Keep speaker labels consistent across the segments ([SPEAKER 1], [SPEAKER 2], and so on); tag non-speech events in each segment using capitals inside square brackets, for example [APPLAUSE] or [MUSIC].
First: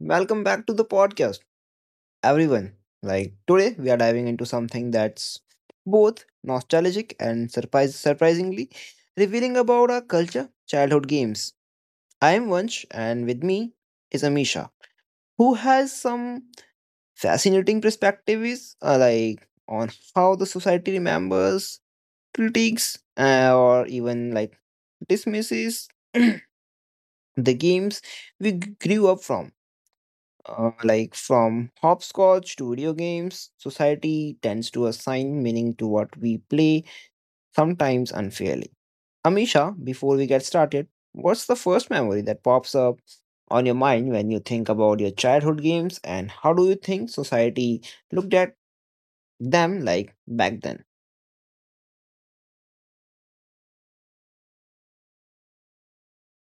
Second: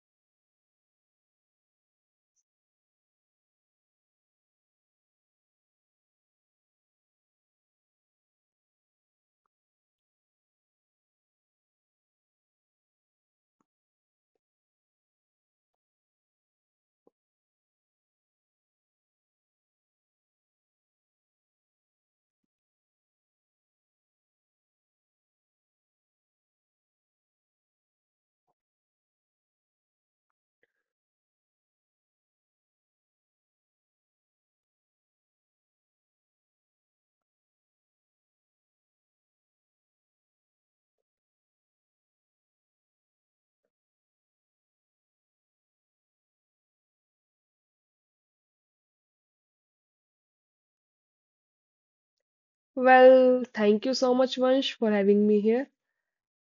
[SPEAKER 1] welcome back to the podcast, everyone. Today, we are diving into something that's both nostalgic and surprisingly revealing about our culture, childhood games. I am Vansh, and with me is Amisha, who has some fascinating perspectives, on how the society remembers, critiques, or even dismisses [CLEARS THROAT] the games we grew up from. From hopscotch to video games, society tends to assign meaning to what we play, sometimes unfairly. Amisha, before we get started, what's the first memory that pops up on your mind when you think about your childhood games, and how do you think society looked at them like back then?
[SPEAKER 2] Well, thank you so much, Vansh, for having me here.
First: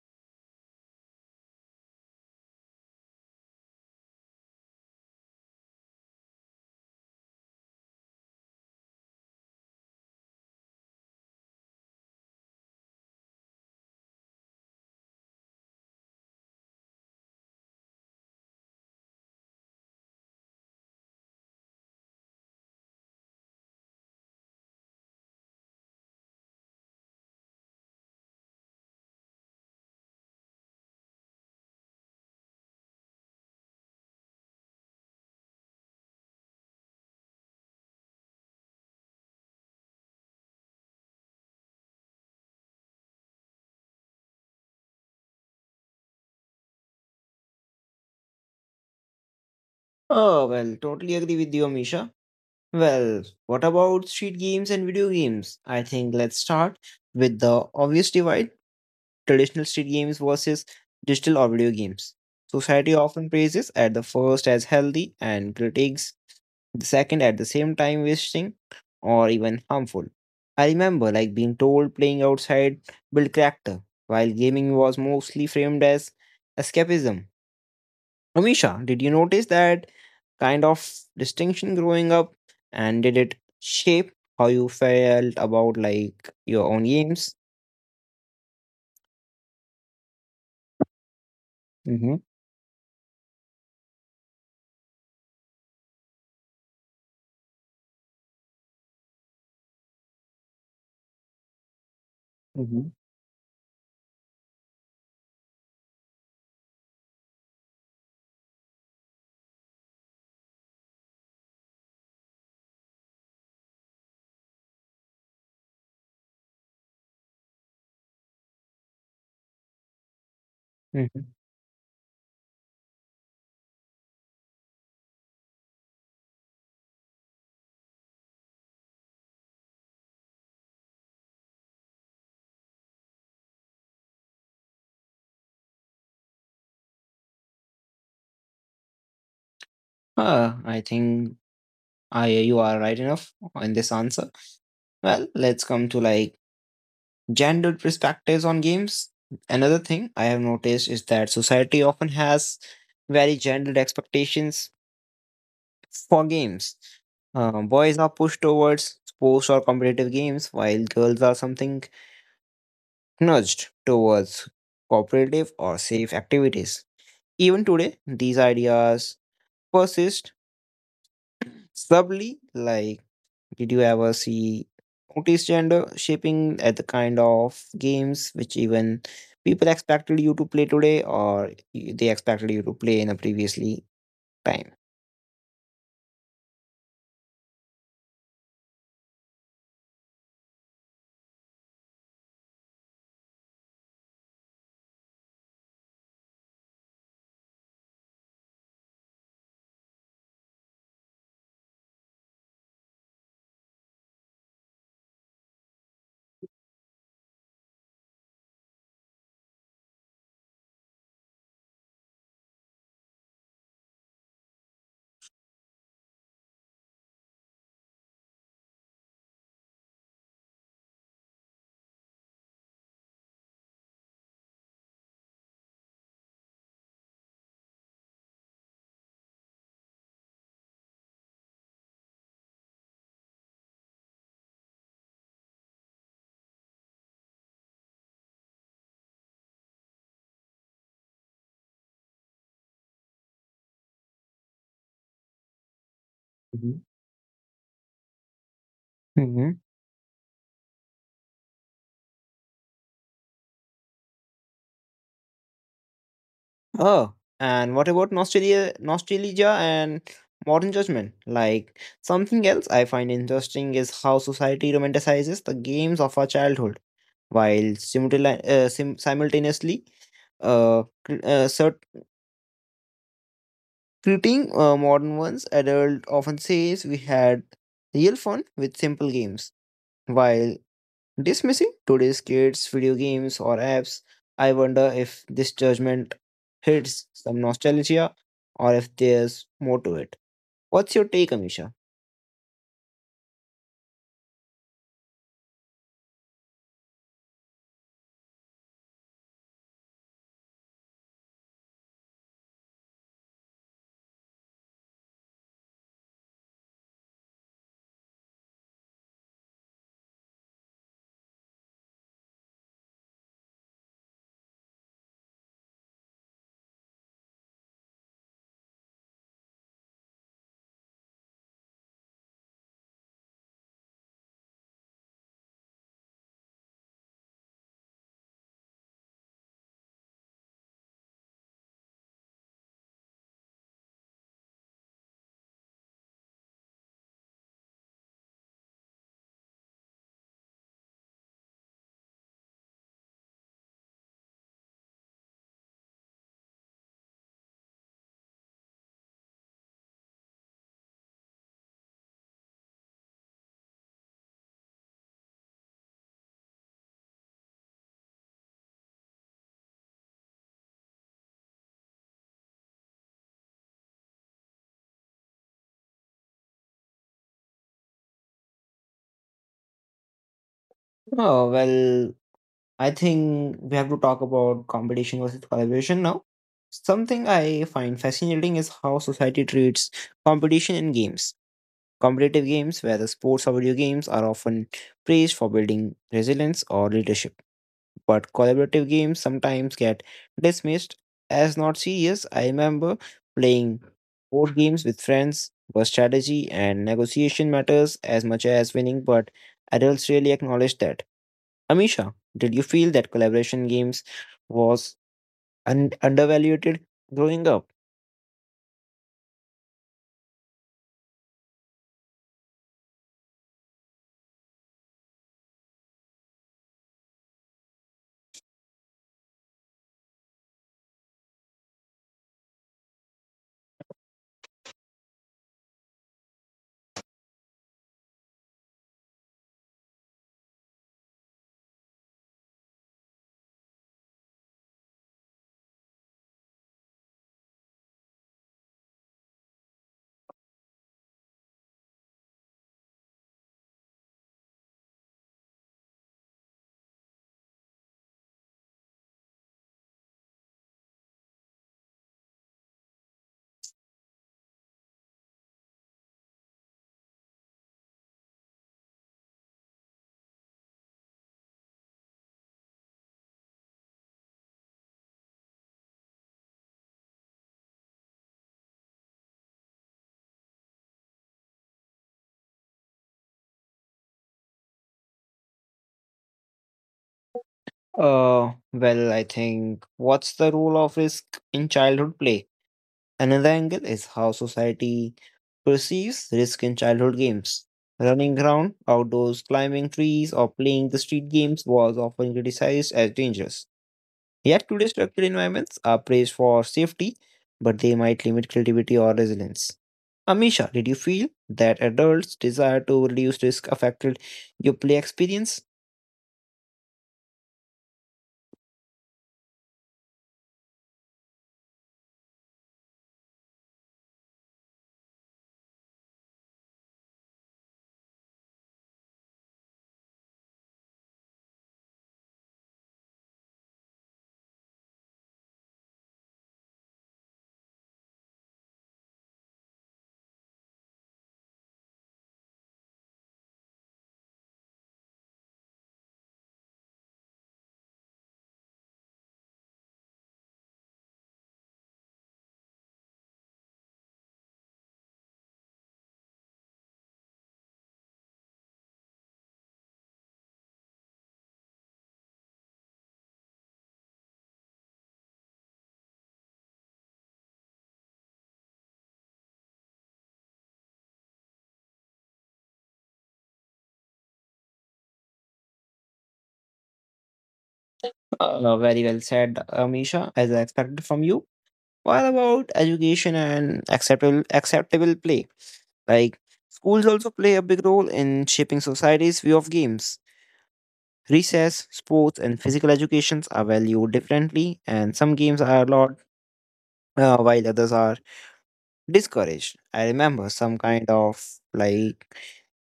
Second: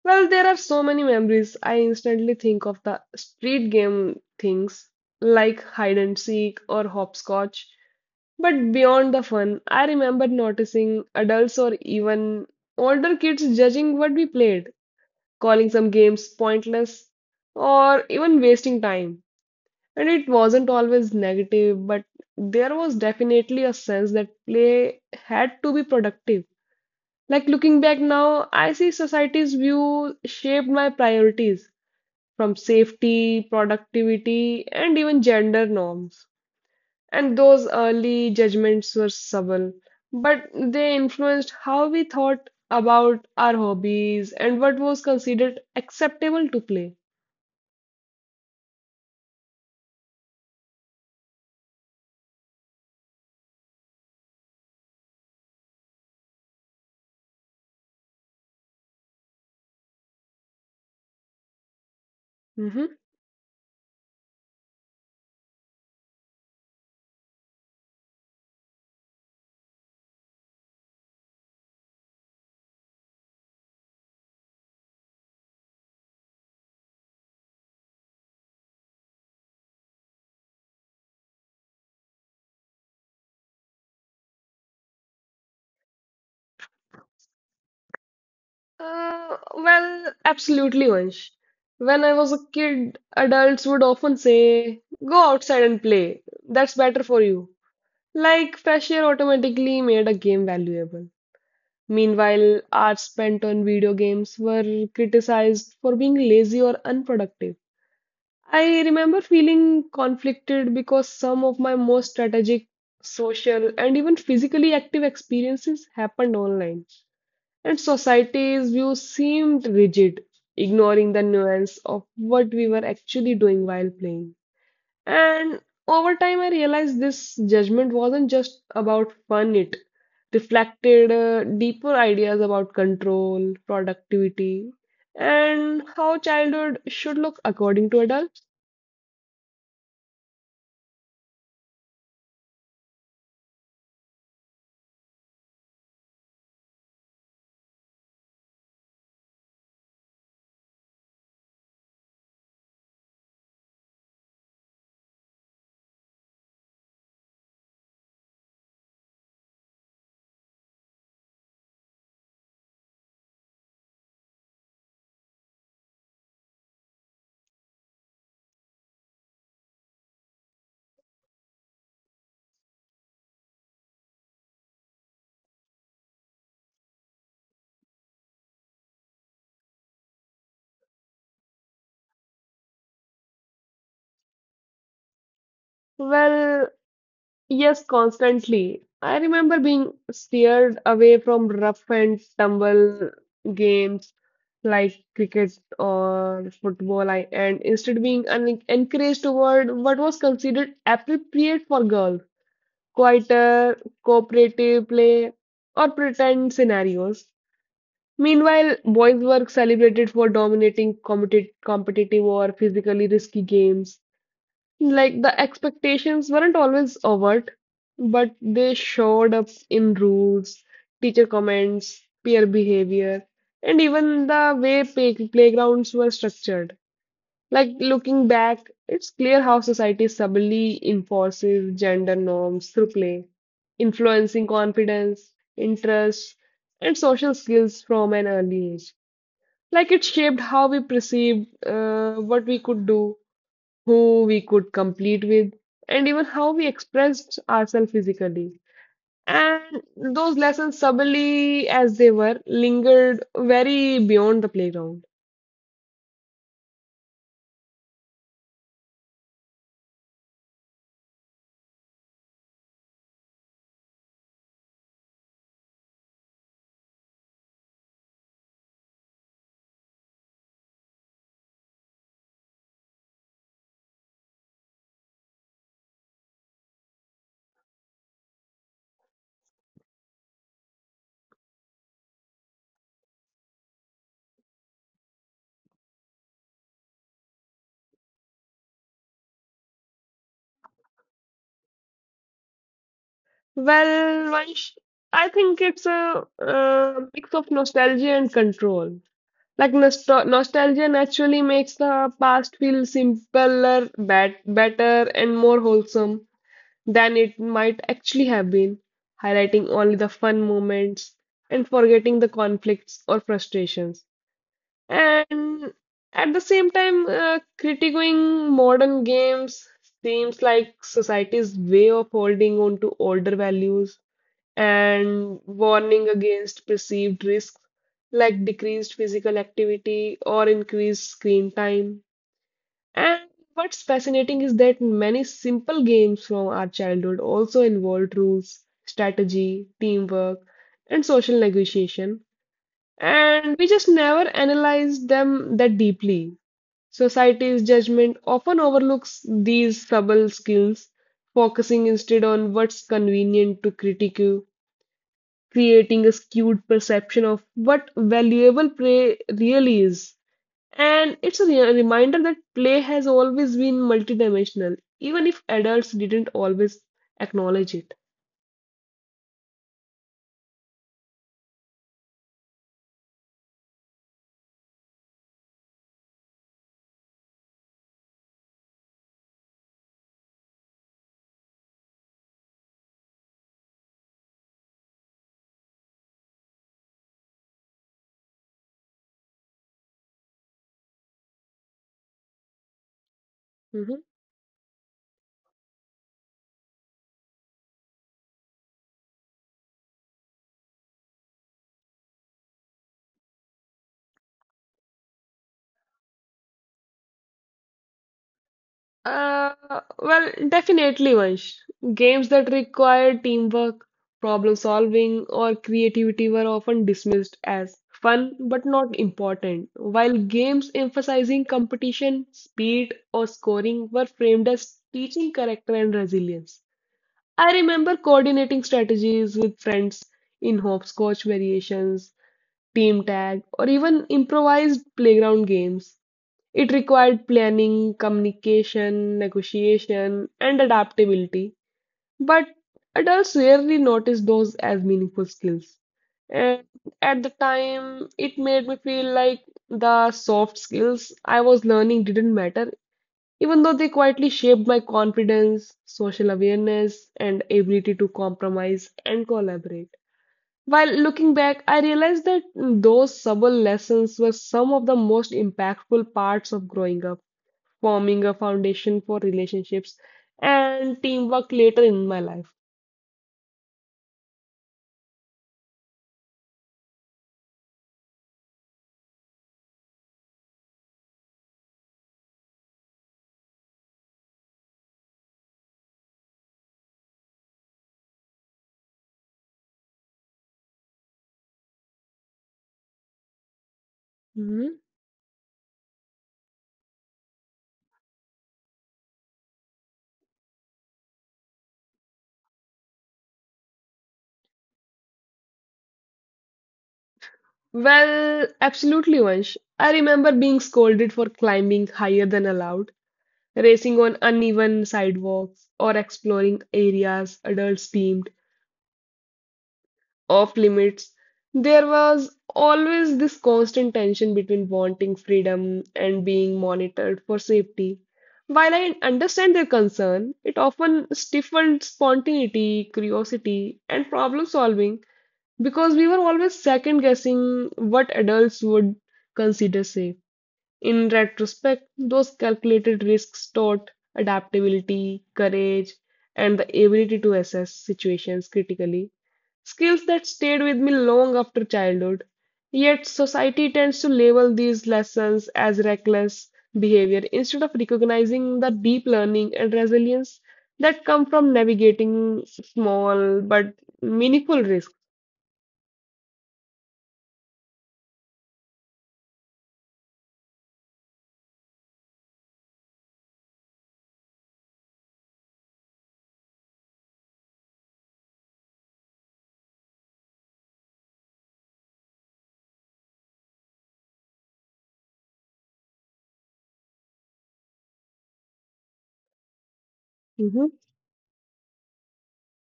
[SPEAKER 2] Well, there are so many memories. I instantly think of the street game things like hide and seek or hopscotch. But beyond the fun, I remember noticing adults or even older kids judging what we played, calling some games pointless or even wasting time. And it wasn't always negative, but there was definitely a sense that play had to be productive like looking back now, I see society's view shaped my priorities from safety, productivity, and even gender norms. And those early judgments were subtle, but they influenced how we thought about our hobbies and what was considered acceptable to play.
[SPEAKER 1] Oh, well, totally agree with you, Amisha. Well, what about street games and video games? I think let's start with the obvious divide, traditional street games versus digital or video games.
[SPEAKER 2] Mhm.
[SPEAKER 1] Society often praises at the first as healthy and critiques the second at the same time wasting or even harmful. I remember like being told playing outside built character, while gaming was mostly framed as escapism. Amisha, did you notice that kind of distinction growing up and did it shape how you felt about like your own games?
[SPEAKER 2] Well, absolutely, Vansh. When I
[SPEAKER 1] Mm-hmm.
[SPEAKER 2] was a kid, adults would often say, "Go outside and play. That's better for you." Like cashier automatically made a game valuable. Meanwhile,
[SPEAKER 1] Mm-hmm.
[SPEAKER 2] hours spent on video games were criticized for being lazy or unproductive. I remember feeling conflicted because some of my most strategic, social, and even physically active experiences happened online, and society's view seemed rigid, ignoring the nuance of what we were actually doing while playing. And over time, I realized this judgment wasn't just about fun, it reflected deeper ideas about control, productivity, and how childhood should look according to adults.
[SPEAKER 1] I think I you are right enough in this answer. Well, let's come to like gendered perspectives on games. Another thing I have noticed is that society often has very gendered expectations for games. Boys are pushed towards sports or competitive games, while girls are something nudged towards cooperative or safe activities. Even today, these ideas persist subtly. Like, did you ever see notice gender shaping at the kind of games which even people expected you to play today or they expected you to play in a previously time?
[SPEAKER 2] Well, yes, constantly. I remember being steered away from rough and tumble games like cricket or football, and instead being encouraged toward what was considered appropriate for girls. Quieter, cooperative play, or pretend scenarios. Meanwhile, boys were celebrated for dominating competitive or physically risky games. Like the expectations weren't always overt, but they showed up in rules, teacher comments, peer behavior, and even the way playgrounds were structured. Like looking back, it's clear how society subtly enforces gender norms through play, influencing confidence, interests, and social skills from an early age. Like it shaped how we perceived what we could do, who we could compete with, and even how we
[SPEAKER 1] Mhm.
[SPEAKER 2] expressed ourselves physically.
[SPEAKER 1] Hmm.
[SPEAKER 2] And those lessons, subtly as they were, lingered very beyond the playground.
[SPEAKER 1] Oh, and what about nostalgia and modern judgment? Like, something else I find interesting is how society romanticizes the games of our childhood, while simultaneously, uh, cr- uh, cert- treating modern ones. Adult often says we had real fun with simple games, while dismissing today's kids, video games, or apps. I wonder if this judgment hits some nostalgia or if there's more to it. What's your take, Amisha?
[SPEAKER 2] Well, Vansh, I think it's a mix of nostalgia and control. Like nostalgia naturally makes the past feel simpler, better, and more wholesome than it might actually have been, highlighting only the fun moments and forgetting the conflicts or frustrations. And at the same time, critiquing modern games seems like society's way of holding on to older values and warning against perceived risks like decreased physical activity or increased screen time. And what's fascinating is that many simple games from our childhood also involved rules, strategy, teamwork, and social negotiation. And we just never analyzed them that deeply. Society's judgment often overlooks these subtle skills, focusing instead on what's convenient to critique creating a skewed perception of what valuable play really is. And it's a reminder that play has always been multidimensional, even if adults didn't always acknowledge it.
[SPEAKER 1] Oh, well, I think we have to talk about competition versus collaboration now. Something I find fascinating is how society treats competition in games. Competitive games where the sports or video games are often praised for building resilience or leadership, but collaborative games sometimes get dismissed as not serious. I remember playing
[SPEAKER 2] Mm-hmm.
[SPEAKER 1] board games with friends where strategy and negotiation matters as much as winning, but adults really acknowledge that. Amisha, did you feel that collaboration games was undervalued growing up?
[SPEAKER 2] Uh, well, definitely, Vansh. Games that required teamwork, problem solving, or creativity were often dismissed as fun but not important, while games emphasizing competition, speed, or scoring were framed as teaching character and resilience. I remember coordinating strategies with friends in hopscotch variations, team tag, or even improvised playground games. It required planning, communication, negotiation, and adaptability, but adults rarely notice those as meaningful skills. And at the time, it made me feel like the soft skills I was learning didn't matter, even though they quietly shaped my confidence, social awareness, and ability to compromise and collaborate. While looking back, I realized that those subtle lessons were some of the most impactful parts of growing up forming a foundation for relationships and teamwork later in my life.
[SPEAKER 1] Well, I think what's the role of risk in childhood play? Another angle is how society perceives risk in childhood games. Running around outdoors, climbing trees, or playing the street games was often criticized as dangerous. Yet
[SPEAKER 2] Mhm.
[SPEAKER 1] today's structured environments are praised for safety, but they might limit creativity or resilience. Amisha, did you feel that adults' desire to reduce risk affected your play experience?
[SPEAKER 2] Well, absolutely, Vansh. I remember being scolded for climbing higher than allowed, racing on uneven sidewalks, or exploring areas adults deemed off limits. There was always this constant tension between wanting freedom and being monitored for safety. While I understand their concern, it often stifled spontaneity, curiosity, and problem solving because we were always second guessing what adults would consider safe. In retrospect, those calculated risks taught adaptability, courage, and the ability to assess situations critically, skills that stayed with me long after childhood. Yet, society tends to label these lessons as reckless behavior instead of recognizing the deep learning and resilience that come from navigating small but meaningful risks.
[SPEAKER 1] Very well said, Amisha, as I expected from you. What about education and acceptable play? Like, schools also play a big role in shaping society's view of games. Recess, sports, and physical educations are valued differently, and some games are allowed while others are discouraged. I remember
[SPEAKER 2] Mhm,
[SPEAKER 1] like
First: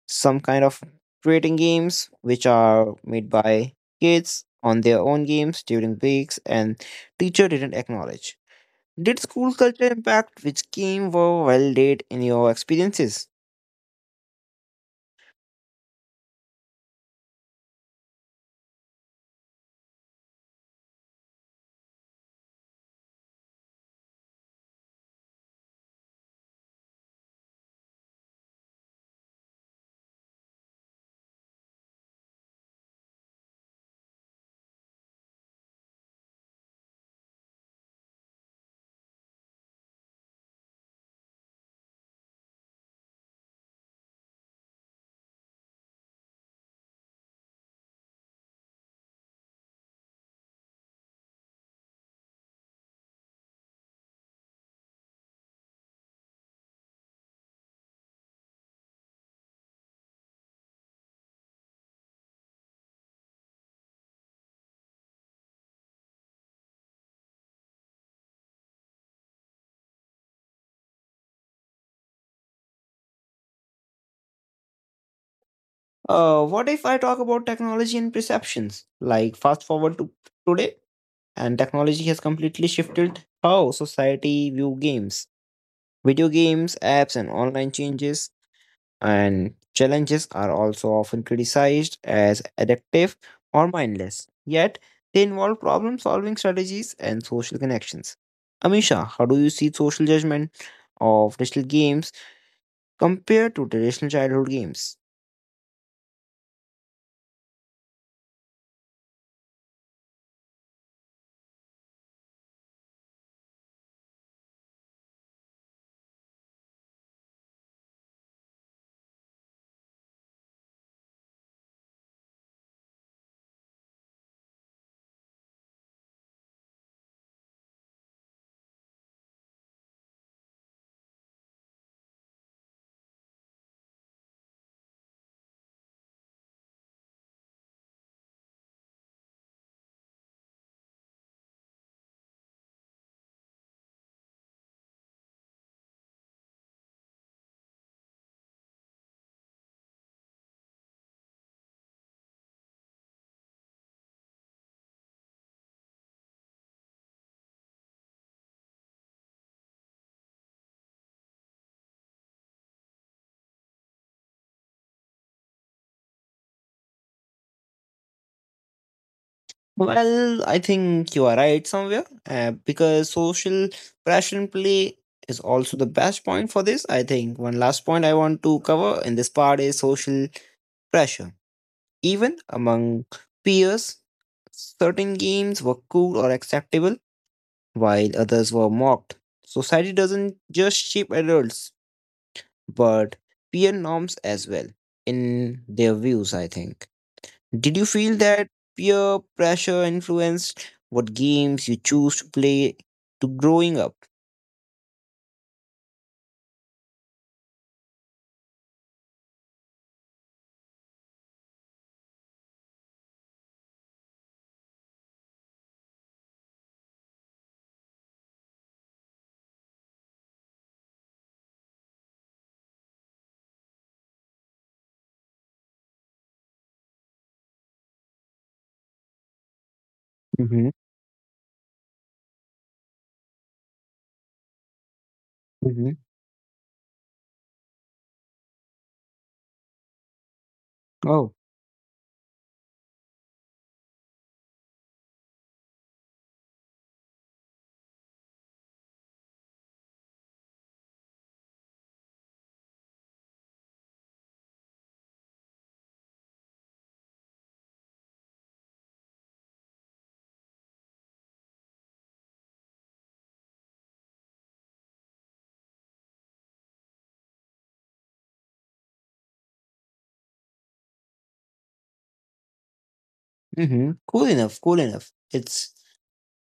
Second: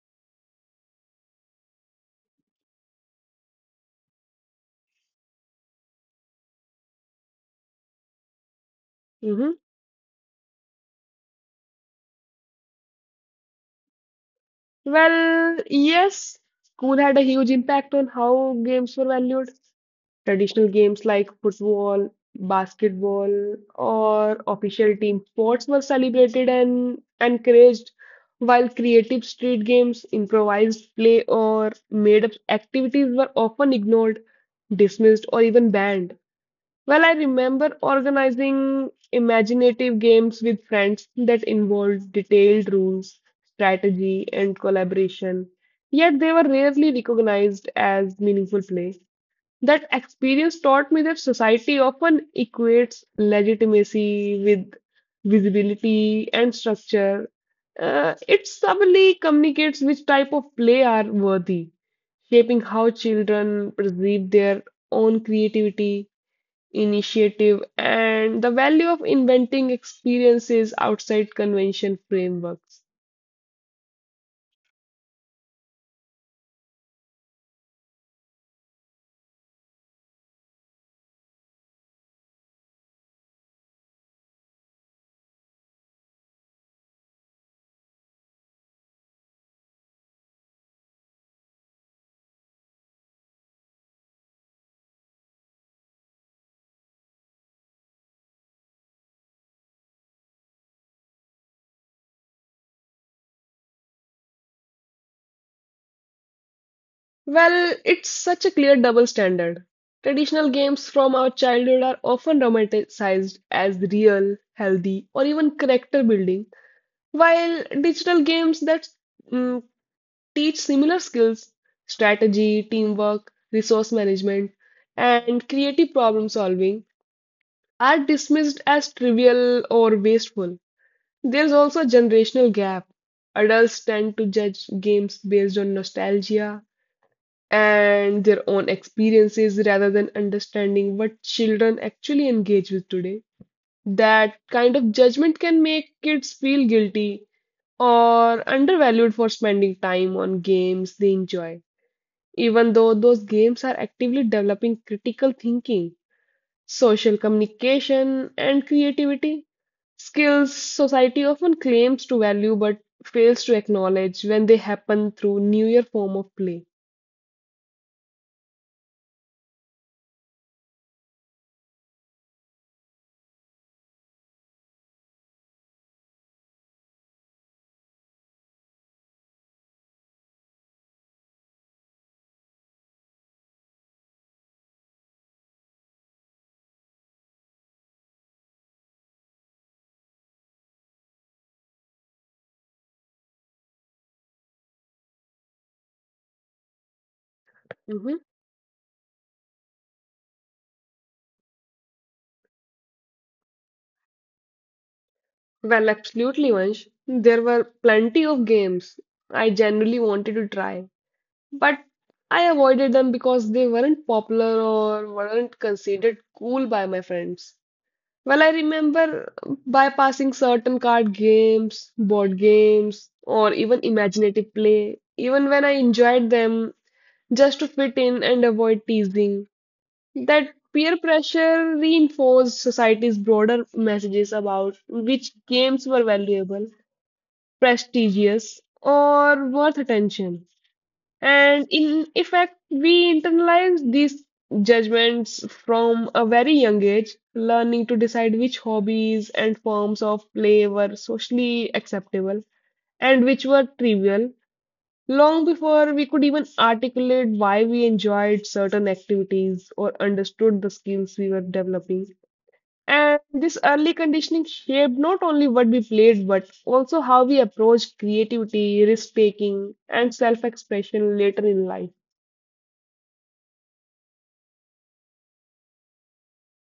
[SPEAKER 1] some kind of creating games which are made by kids on their own games during breaks, and teacher didn't acknowledge. Did
[SPEAKER 2] mhm.
[SPEAKER 1] school culture impact which came were valid in your experiences?
[SPEAKER 2] Well, yes, school had a huge impact on how games were valued. Traditional games like football, basketball, or official team sports were celebrated and encouraged, while creative street games, improvised play, or made-up activities were often ignored, dismissed, or even banned. Well, I remember organizing imaginative games with friends that involved detailed rules, strategy, and collaboration, yet they were rarely recognized as meaningful play. That experience taught me that society often equates legitimacy with visibility and structure. It subtly communicates which type of play are worthy, shaping how children perceive their own creativity initiative, and the value of inventing experiences outside convention frameworks.
[SPEAKER 1] What if I talk about technology and perceptions? Like, fast forward to today, and technology has completely shifted how society view games. Video games, apps, and online changes and challenges are also often criticized as addictive or mindless. Yet they involve problem-solving strategies and social connections. Amisha, how do you see social judgment of digital games compared to traditional childhood games?
[SPEAKER 2] Well, it's such a clear double standard. Traditional games from our childhood are often romanticized as real, healthy, or even character building, while digital games that mm, teach similar skills, strategy, teamwork, resource management, and creative problem solving, are dismissed as trivial or wasteful. There's also a generational gap. Adults tend to judge games based on nostalgia and their own experiences rather than understanding what children actually engage with today. That kind of judgment can make kids feel guilty or undervalued for spending time on games they enjoy, even though those games are actively developing critical thinking social communication, and creativity. Skills society often claims to value but fails to acknowledge when they happen through newer form of play.
[SPEAKER 1] Well, I think you are right somewhere because social pressure in play is also the best point for this. I think one last point I want to cover in this part is social pressure. Even among peers, certain games were cool or acceptable while others were mocked. Society doesn't just shape adults but peer norms as well in their views, I think. Did you feel
[SPEAKER 2] Mhm.
[SPEAKER 1] that peer pressure influenced what games you choose to play to growing up?
[SPEAKER 2] Well, absolutely, Vansh. There were plenty of games I generally wanted to try, but I avoided them because they weren't popular or weren't considered cool by my friends. Well, I remember bypassing certain card games, board games, or even imaginative play, even when I enjoyed them, just to fit in and avoid teasing. That
[SPEAKER 1] Mm-hmm.
[SPEAKER 2] peer pressure reinforced society's broader messages about which games
[SPEAKER 1] Mm-hmm.
[SPEAKER 2] were valuable, prestigious, or worth attention.
[SPEAKER 1] Oh,
[SPEAKER 2] And in effect, we internalize these judgments from a very young age, learning to decide which hobbies and forms of play were socially acceptable and which were trivial, long before we could even articulate why we enjoyed certain activities or understood the skills we were developing. And this early conditioning shaped not only what we played, but also how we approached creativity, risk taking, and self expression later in life.
[SPEAKER 1] mm-hmm. Cool enough, cool enough. It's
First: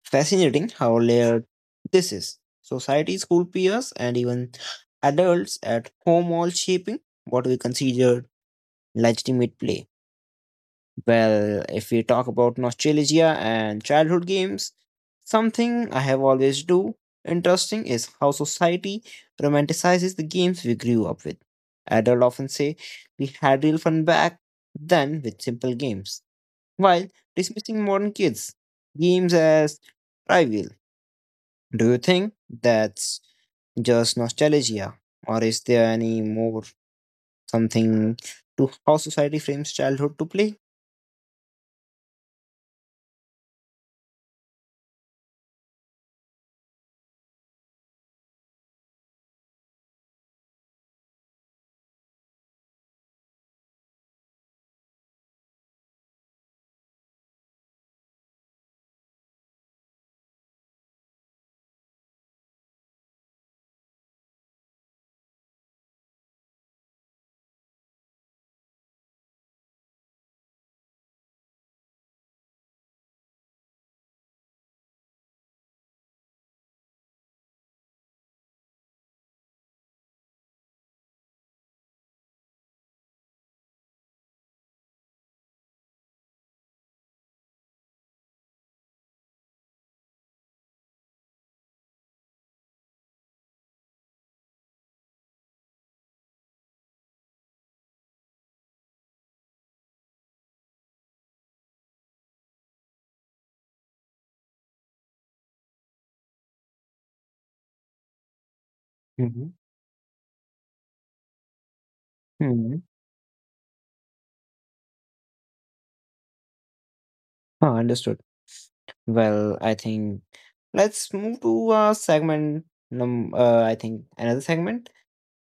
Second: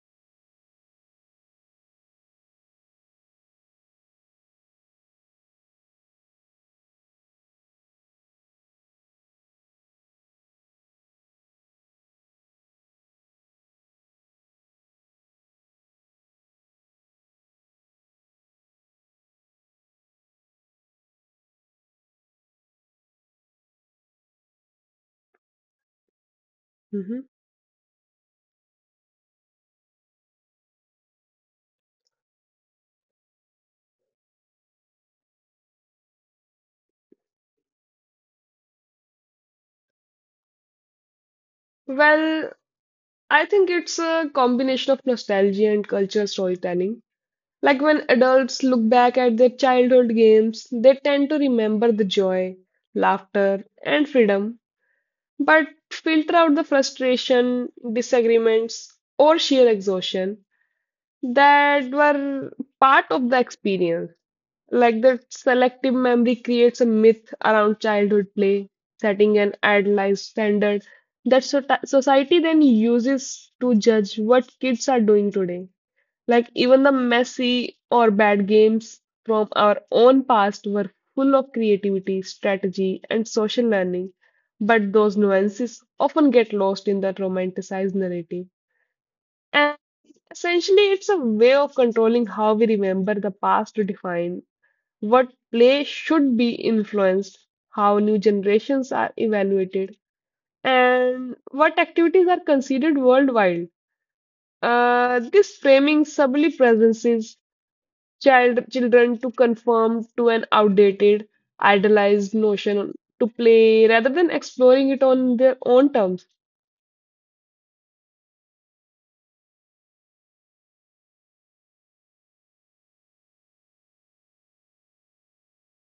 [SPEAKER 1] fascinating how layered this is. Society, school peers, and even adults at home all shaping what we consider legitimate play. Well, if we talk about nostalgia and childhood games, something I have always do interesting is how society romanticizes the games we grew up with. Adults often say we had real fun back then with simple games, while
[SPEAKER 2] Mhm.
[SPEAKER 1] dismissing modern kids games as trivial. Do you think that's just nostalgia, or is there any more something to how society frames childhood to play?
[SPEAKER 2] Well, I think it's a combination of nostalgia and culture storytelling. Like when adults look back at their childhood games, they tend to remember the joy, laughter, and freedom, but filter out the frustration, disagreements, or sheer exhaustion that were part of the experience. Like that selective memory creates a myth around childhood play, setting an idealized standard that so society then uses to judge what kids are doing today. Like even the messy or bad games from our own past were full of creativity, strategy, and social learning, but those nuances often get lost in that romanticized narrative. And essentially, it's a way of controlling how we remember the past to define what play should be influenced, how new generations are evaluated, and what activities are considered worldwide. This framing subtly presences children to conform to an outdated, idealized notion
[SPEAKER 1] Mhm.
[SPEAKER 2] to play rather than exploring it on their own terms.
[SPEAKER 1] Ah, understood. Well, I think let's move to segment. I think another segment.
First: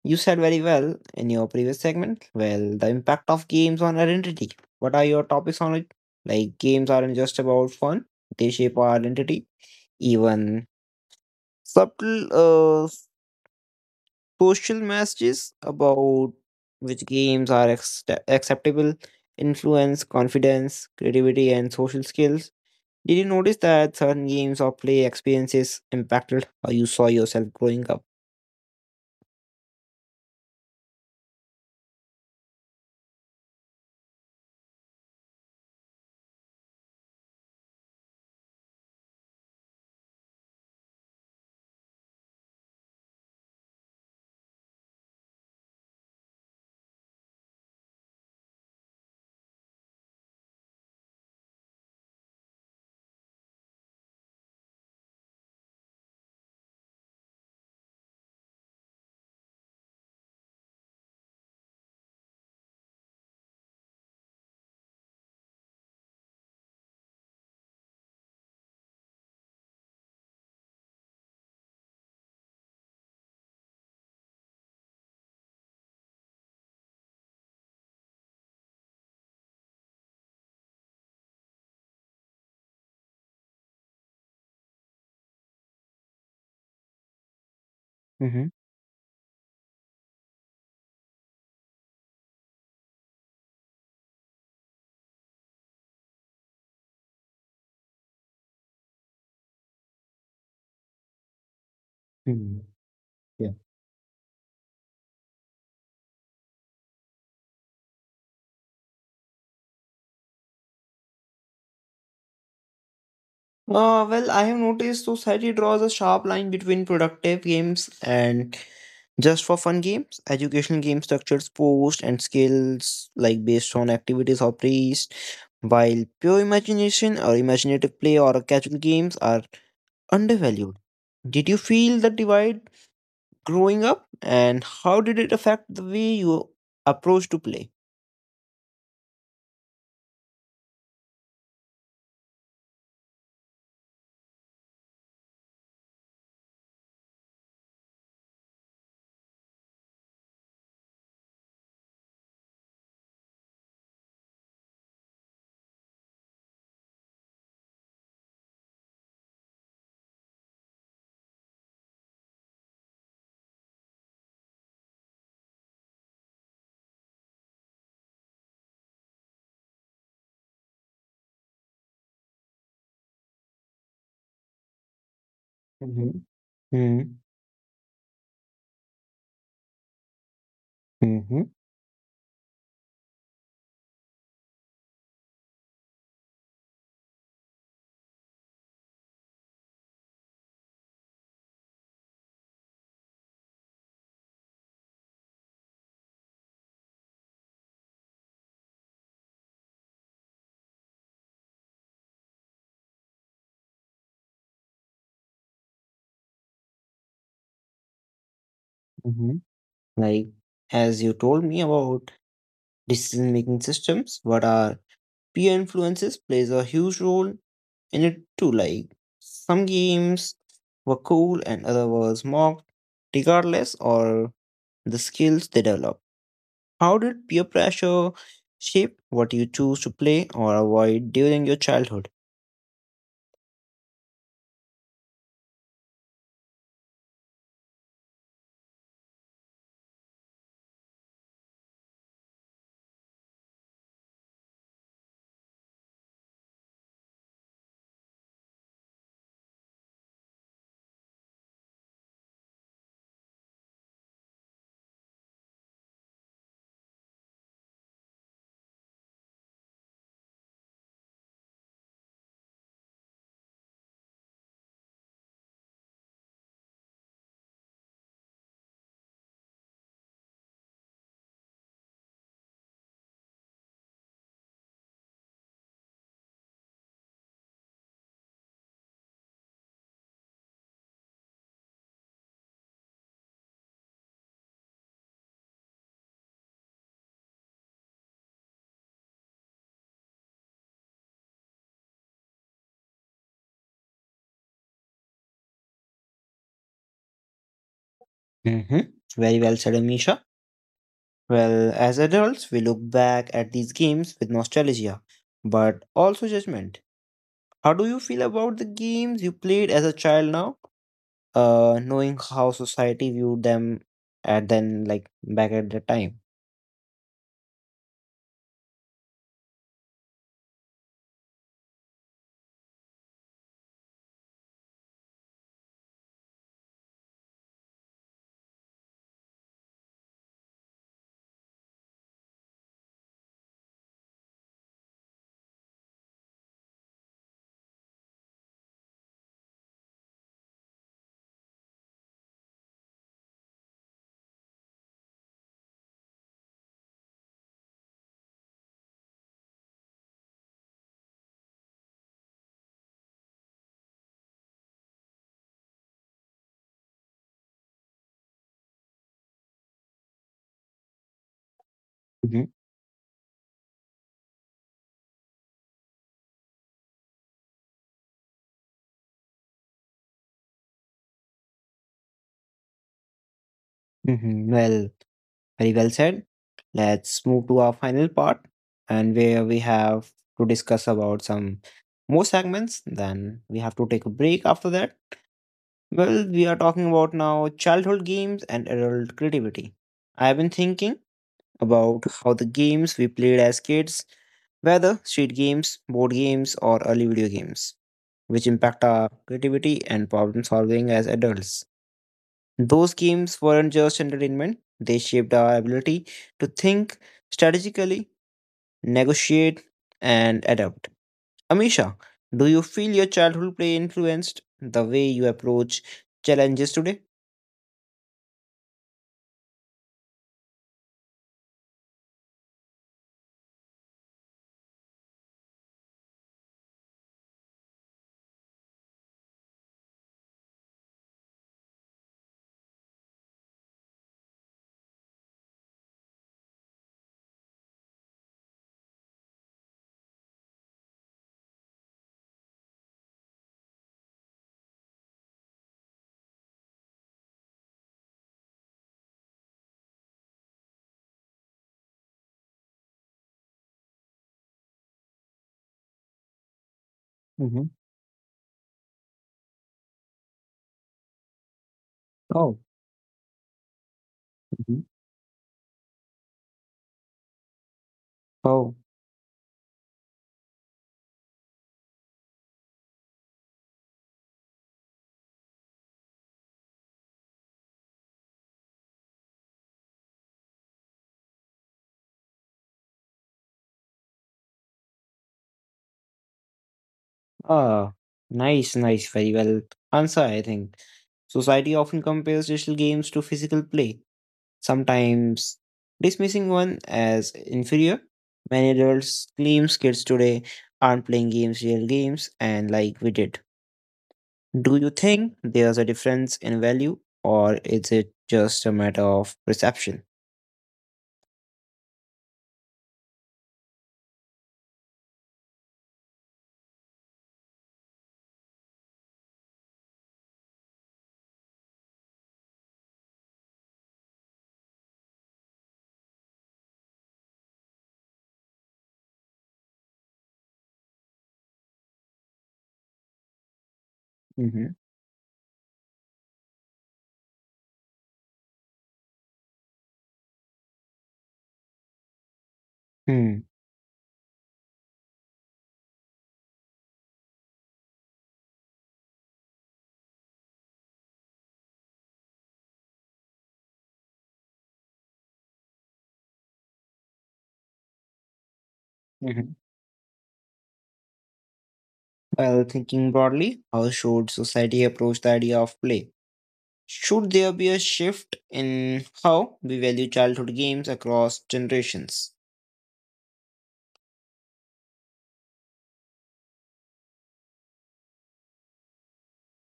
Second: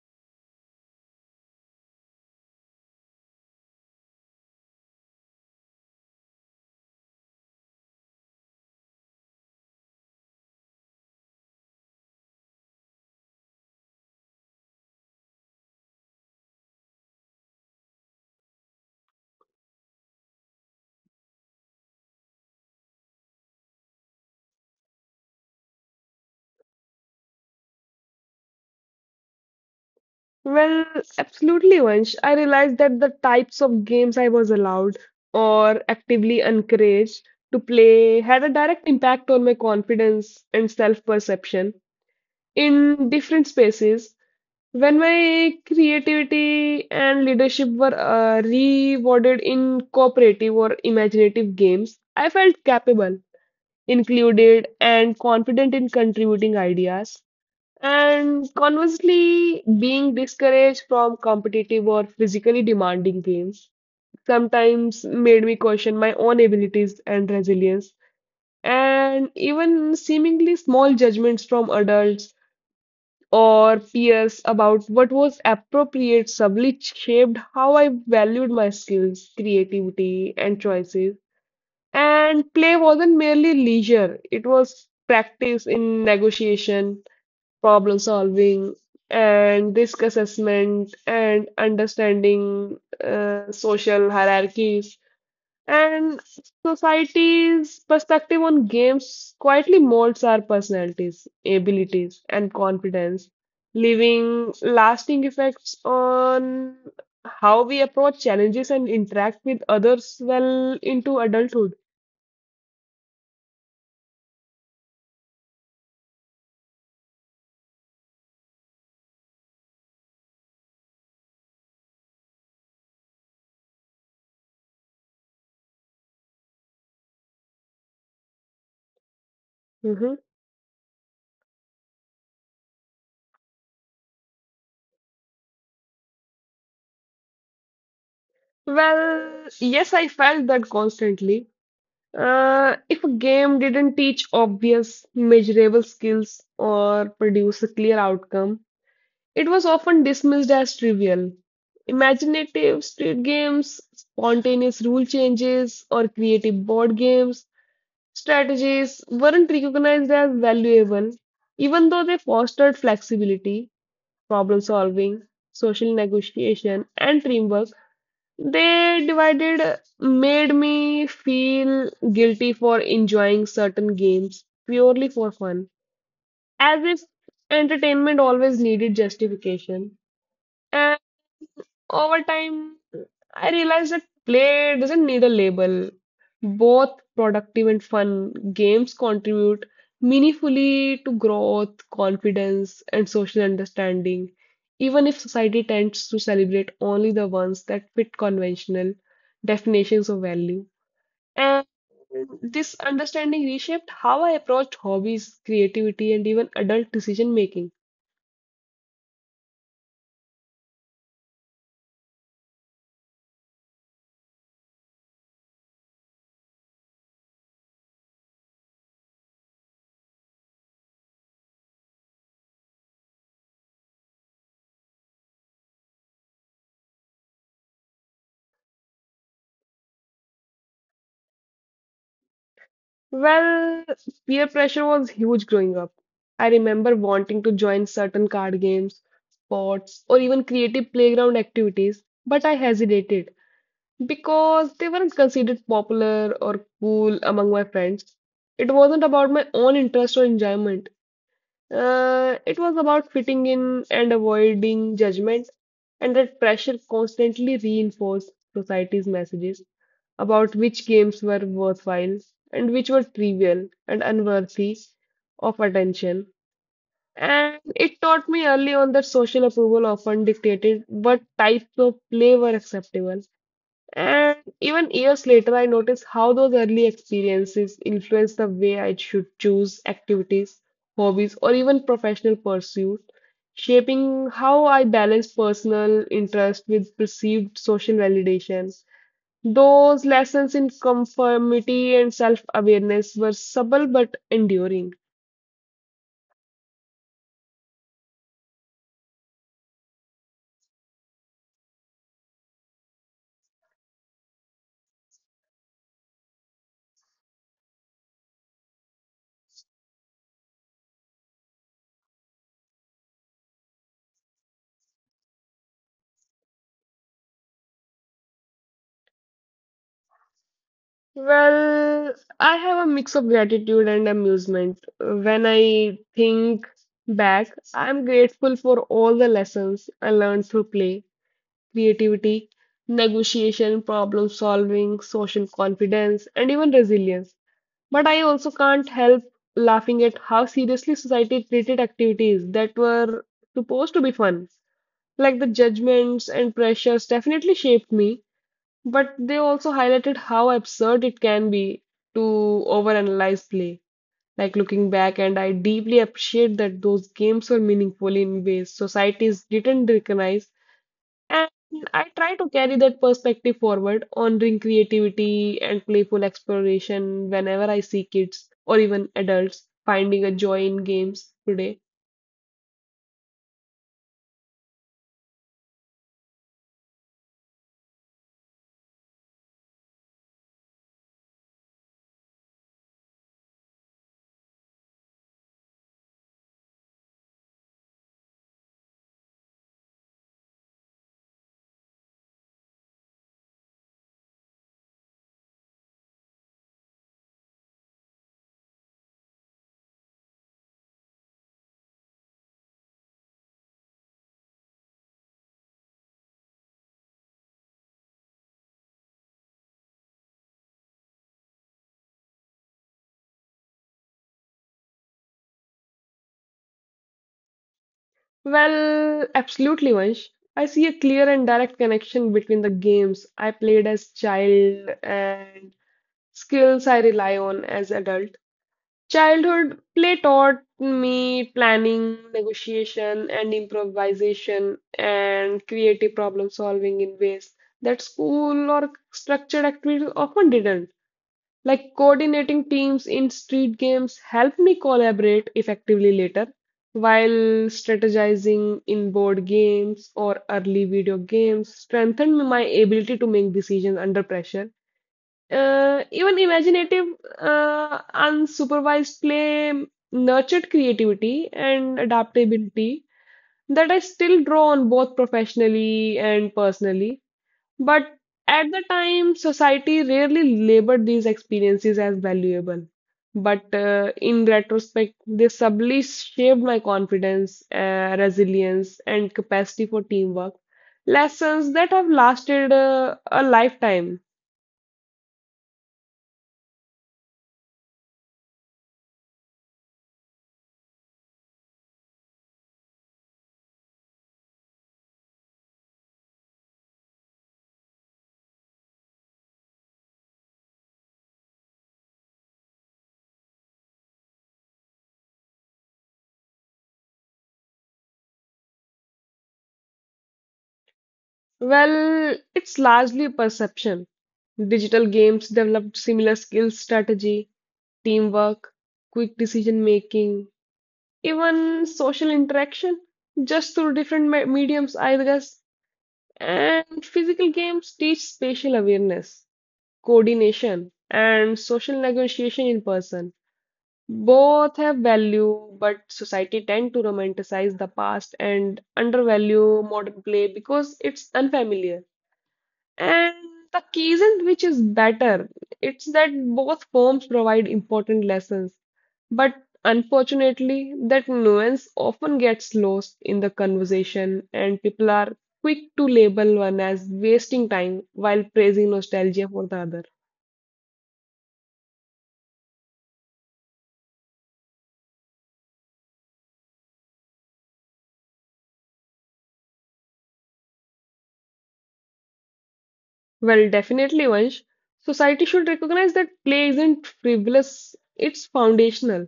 [SPEAKER 1] You said very well in your previous segment. Well, the impact of games on identity. What are your topics on it? Like, games aren't just about fun, they shape our identity. Even subtle social messages about which games are acceptable influence confidence, creativity, and social skills. Did you notice that certain games or play experiences impacted how you saw yourself growing up?
[SPEAKER 2] Well, absolutely, Vansh. I realized that the types of games I was allowed or actively encouraged to play had a direct impact on my confidence and self-perception in different spaces. When my creativity and leadership were rewarded in cooperative or imaginative games, I felt capable, included, and confident in contributing ideas. And conversely, being discouraged from competitive or physically demanding games sometimes made me question my own abilities and resilience. And even seemingly small judgments from adults or peers about what was appropriate subtly shaped how I valued my skills, creativity, and choices. And play wasn't merely leisure, it was practice in negotiation problem
[SPEAKER 1] Mm-hmm.
[SPEAKER 2] solving, and risk assessment, and understanding social hierarchies. And society's perspective on games quietly molds our personalities, abilities,
[SPEAKER 1] Hmm.
[SPEAKER 2] and confidence,
[SPEAKER 1] Yeah.
[SPEAKER 2] leaving lasting effects on how we approach challenges and interact with others well into adulthood.
[SPEAKER 1] Well, I have noticed society draws a sharp line between productive games and just for fun games. Educational game structures post and skills like based on activities or praised, while pure imagination or imaginative play or casual games are
[SPEAKER 2] Mhm.
[SPEAKER 1] undervalued. Did you feel the divide growing up, and how did it affect the way you approach to play?
[SPEAKER 2] Well, yes, I felt that constantly. If a game didn't teach obvious, measurable skills or produce a clear outcome, it was often dismissed as trivial. Imaginative street games, spontaneous rule changes, or creative board games strategies weren't recognized as valuable, even though they fostered flexibility, problem solving, social negotiation, and teamwork they divided made me feel guilty for enjoying certain games purely for fun,
[SPEAKER 1] Mhm,
[SPEAKER 2] as
[SPEAKER 1] mhm,
[SPEAKER 2] if entertainment always needed justification. And
[SPEAKER 1] mhm,
[SPEAKER 2] over time, I realized that play doesn't need a label. Both productive and fun games contribute meaningfully to growth, confidence, and social understanding, even if society tends to celebrate only the ones that fit conventional definitions of value. And this understanding reshaped how I approached hobbies, creativity, and even adult decision making.
[SPEAKER 1] mhm. Like, as you told me about decision-making systems, what are peer influences plays a huge role in it too. Like, some games were cool and other was mocked, regardless or the skills they develop. How did peer pressure shape what you choose to play or avoid during your childhood?
[SPEAKER 2] Well, peer pressure was huge growing up. I remember wanting to join certain card games, sports, or even creative playground activities, but I hesitated because they weren't considered popular or cool among my friends. It wasn't about my own interest or enjoyment. It was about fitting in and avoiding judgment, and that pressure constantly reinforced society's messages about which games were worthwhile and which were trivial and unworthy of attention. And it taught me early on that social approval often dictated what types of play were acceptable. And even years later, I noticed how those early experiences influenced the way I should choose activities, hobbies, or even professional pursuits, shaping how I balance personal interest with perceived social validation. Those lessons in conformity and self-awareness were subtle but enduring.
[SPEAKER 1] Hmm. Very well said, Amisha. Well, as adults, we look back at these games with nostalgia, but also judgment. How do you feel about the games you played as a child now, knowing how society viewed them at then, like back at the time?
[SPEAKER 2] Well, I have a mix of gratitude and amusement. When I think back, I'm grateful for all the lessons I learned through play, creativity, negotiation, problem solving, social confidence, and even resilience. But I also can't help laughing at how seriously society treated activities that were supposed to be fun. Like the judgments and pressures definitely shaped me, but they also highlighted how absurd it can be to overanalyze play. Like looking back, and I deeply appreciate that those games were meaningful in ways societies didn't recognize. And I
[SPEAKER 1] Hmm.
[SPEAKER 2] try to carry that perspective forward, honoring creativity and playful exploration whenever I see kids or even adults finding a joy in games today.
[SPEAKER 1] Hmm. Well, very well said. Let's move to our final part, and where we have to discuss about some more segments. Then we have to take a break after that. Well, we are talking about now childhood games and adult creativity. I've been thinking about how the games we played as kids, whether street games, board games, or early video games, which impact our creativity and problem solving as adults. Those games weren't just entertainment, they shaped our ability to think strategically, negotiate, and adapt. Amisha, do you feel your childhood play influenced the way you approach challenges today?
[SPEAKER 2] Well, absolutely, Vansh. I see a clear and direct connection between the games I played as child and skills I rely on as adult. Childhood play taught me planning, negotiation, and improvisation and creative problem solving in ways that school or structured activities often didn't. Like coordinating teams in street games helped me collaborate effectively later, while strategizing in board games or early video games strengthened my ability to make decisions under pressure. Even imaginative, unsupervised play nurtured creativity and
[SPEAKER 1] Oh,
[SPEAKER 2] adaptability that I still
[SPEAKER 1] mhm.
[SPEAKER 2] draw on both professionally and personally. But
[SPEAKER 1] Oh,
[SPEAKER 2] at the time, society rarely labored these experiences as valuable. But in retrospect, they subtly shaped my confidence, resilience, and capacity for teamwork. Lessons that have lasted a lifetime.
[SPEAKER 1] ah, nice, nice, very well answer, I think. Society often compares digital games to physical play, sometimes dismissing one as inferior. Many adults claims kids today aren't playing real games, and like we did. Do you think there's a difference in value, or is it just a matter of perception?
[SPEAKER 2] Well, it's largely perception. Digital games developed similar skills, strategy, teamwork, quick decision making, even social interaction, just through different mediums, I guess. And physical games teach spatial awareness, coordination, and social negotiation in person.
[SPEAKER 1] Mm-hmm.
[SPEAKER 2] Both have value, but society tend to romanticize the past and undervalue modern play because it's unfamiliar.
[SPEAKER 1] Hmm.
[SPEAKER 2] And the key isn't which is better, it's that both forms provide important lessons but unfortunately, that nuance often gets lost in the conversation, and people are quick to label one as wasting time while praising
[SPEAKER 1] Mhm.
[SPEAKER 2] nostalgia for the other.
[SPEAKER 1] Well, thinking broadly, how should society approach the idea of play? Should there be a shift in how we value childhood games across generations?
[SPEAKER 2] Well, definitely, Vansh. Society should recognize that play isn't frivolous, it's foundational.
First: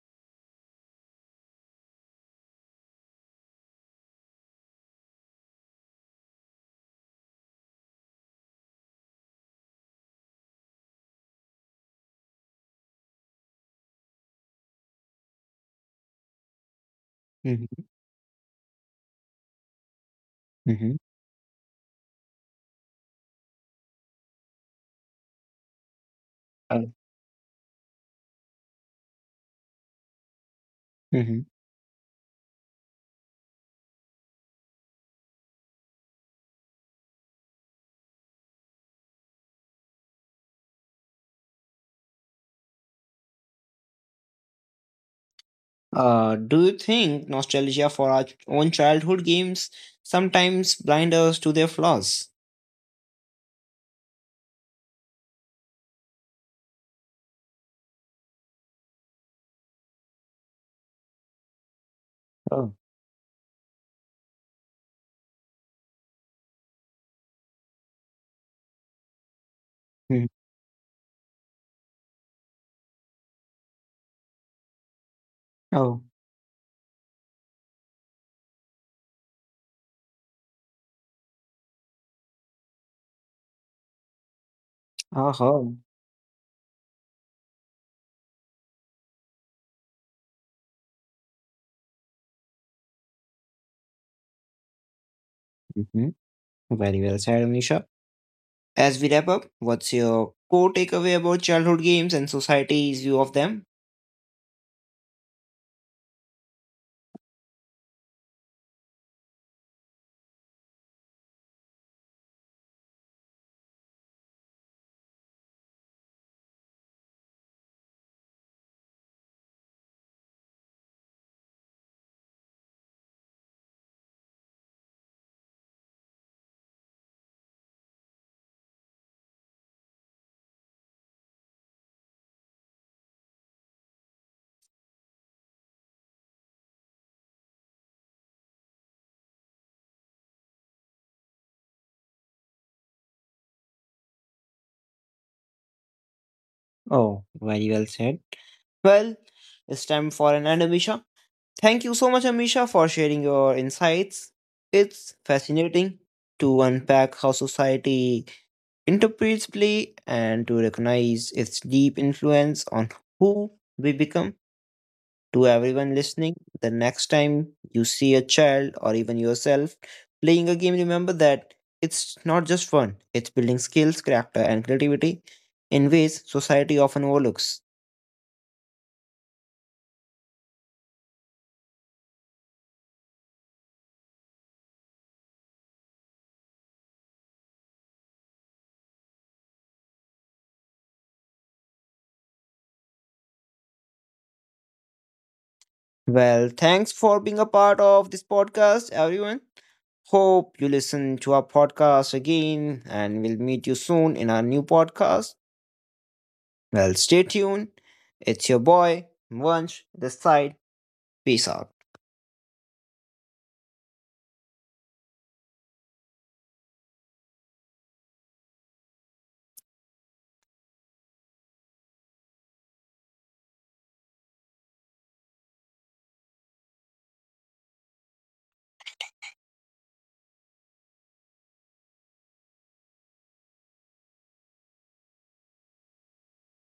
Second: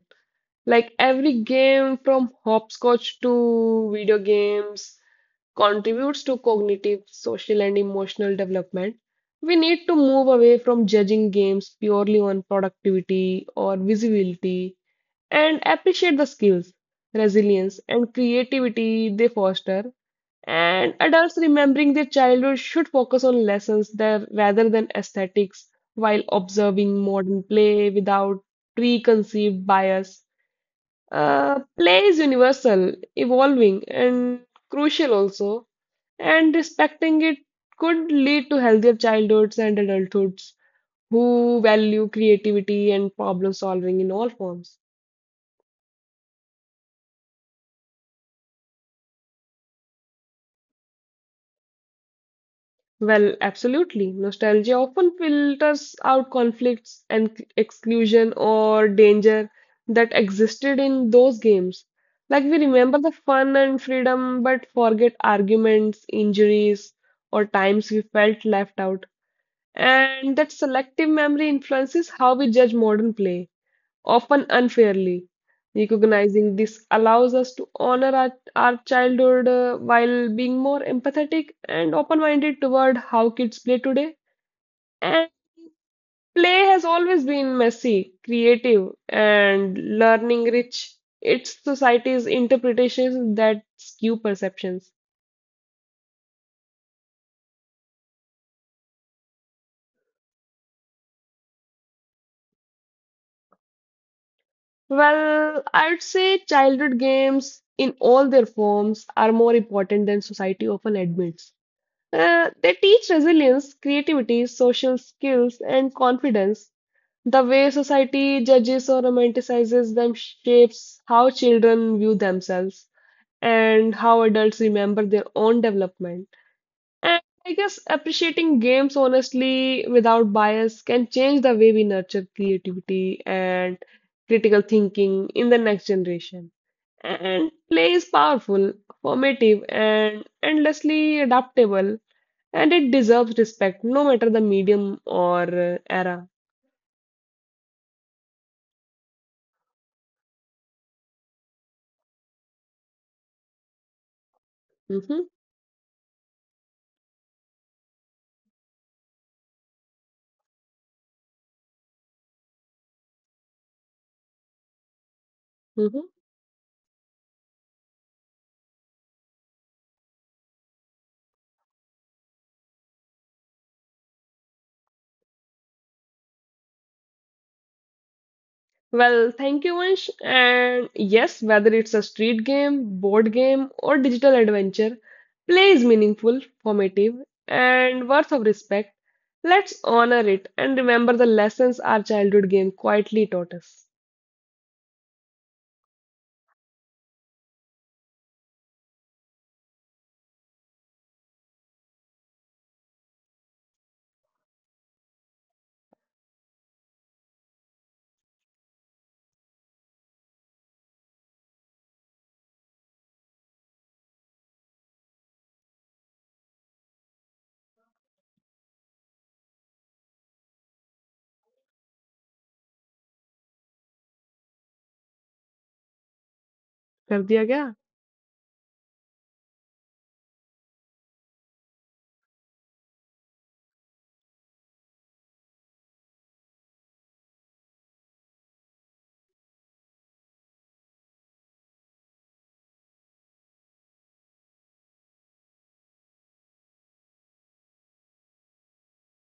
[SPEAKER 2] Like every game from hopscotch to video games contributes to cognitive, social, and emotional development, we need to move away from judging games purely on productivity or visibility and appreciate the skills, resilience,
[SPEAKER 1] Mhm,
[SPEAKER 2] and creativity they foster. And
[SPEAKER 1] mhm,
[SPEAKER 2] adults remembering their childhood should focus on lessons there rather than aesthetics while
[SPEAKER 1] uh,
[SPEAKER 2] observing modern play without preconceived bias.
[SPEAKER 1] mhm.
[SPEAKER 2] Play is universal, evolving, and crucial also and respecting it could lead to healthier childhoods and adulthoods who value creativity and problem solving in all forms.
[SPEAKER 1] Do you think nostalgia for our own childhood games sometimes blind us to their flaws?
[SPEAKER 2] Well, absolutely. Nostalgia often filters out conflicts and exclusion or danger that existed in those games. Like we
[SPEAKER 1] Oh,
[SPEAKER 2] remember the fun and freedom, but forget arguments, injuries, or times we felt left out.
[SPEAKER 1] mhm.
[SPEAKER 2] And that selective memory influences how we judge modern play, often unfairly.
[SPEAKER 1] Oh,
[SPEAKER 2] Recognizing this allows us to honor our childhood, while being more empathetic and open minded toward how kids play today. And
[SPEAKER 1] uh-huh.
[SPEAKER 2] play has always been messy, creative, and learning rich. It's society's interpretations that skew perceptions.
[SPEAKER 1] Mhm. Very well said, Amisha. As we wrap up, what's your core takeaway about childhood games and society's view of them?
[SPEAKER 2] Well, I would say childhood games in all their forms are more important than society often admits. They teach resilience, creativity, social skills, and confidence. The way society judges or romanticizes them shapes how children view themselves and how adults remember their own development. And I guess appreciating games honestly without bias can change the way we nurture creativity and critical thinking in the next generation. And play is powerful, formative, and endlessly adaptable and it deserves respect no matter the medium or era.
[SPEAKER 1] Oh, very well said. Well, it's time for an end, Amisha. Thank you so much, Amisha, for sharing your insights. It's
[SPEAKER 2] Hmm.
[SPEAKER 1] fascinating to unpack how society interprets play and to recognize its deep influence on who we become. To everyone
[SPEAKER 2] Hmm.
[SPEAKER 1] listening, the next time you see a child or even yourself playing a game, remember that it's not just fun, it's building skills, character, and creativity in ways society often overlooks.
[SPEAKER 2] Well, thank you, Vansh. And yes, whether it's a street game, board game, or digital adventure, play is meaningful, formative, and worth of respect. Let's honor it and remember the lessons our childhood game quietly taught us.
[SPEAKER 1] Well, thanks for being a part of this podcast, everyone. Hope you listen to our podcast again and we'll meet you soon in our new podcast. Well, stay tuned. It's your boy, Vansh, this side. Peace out.
[SPEAKER 2] कर दिया क्या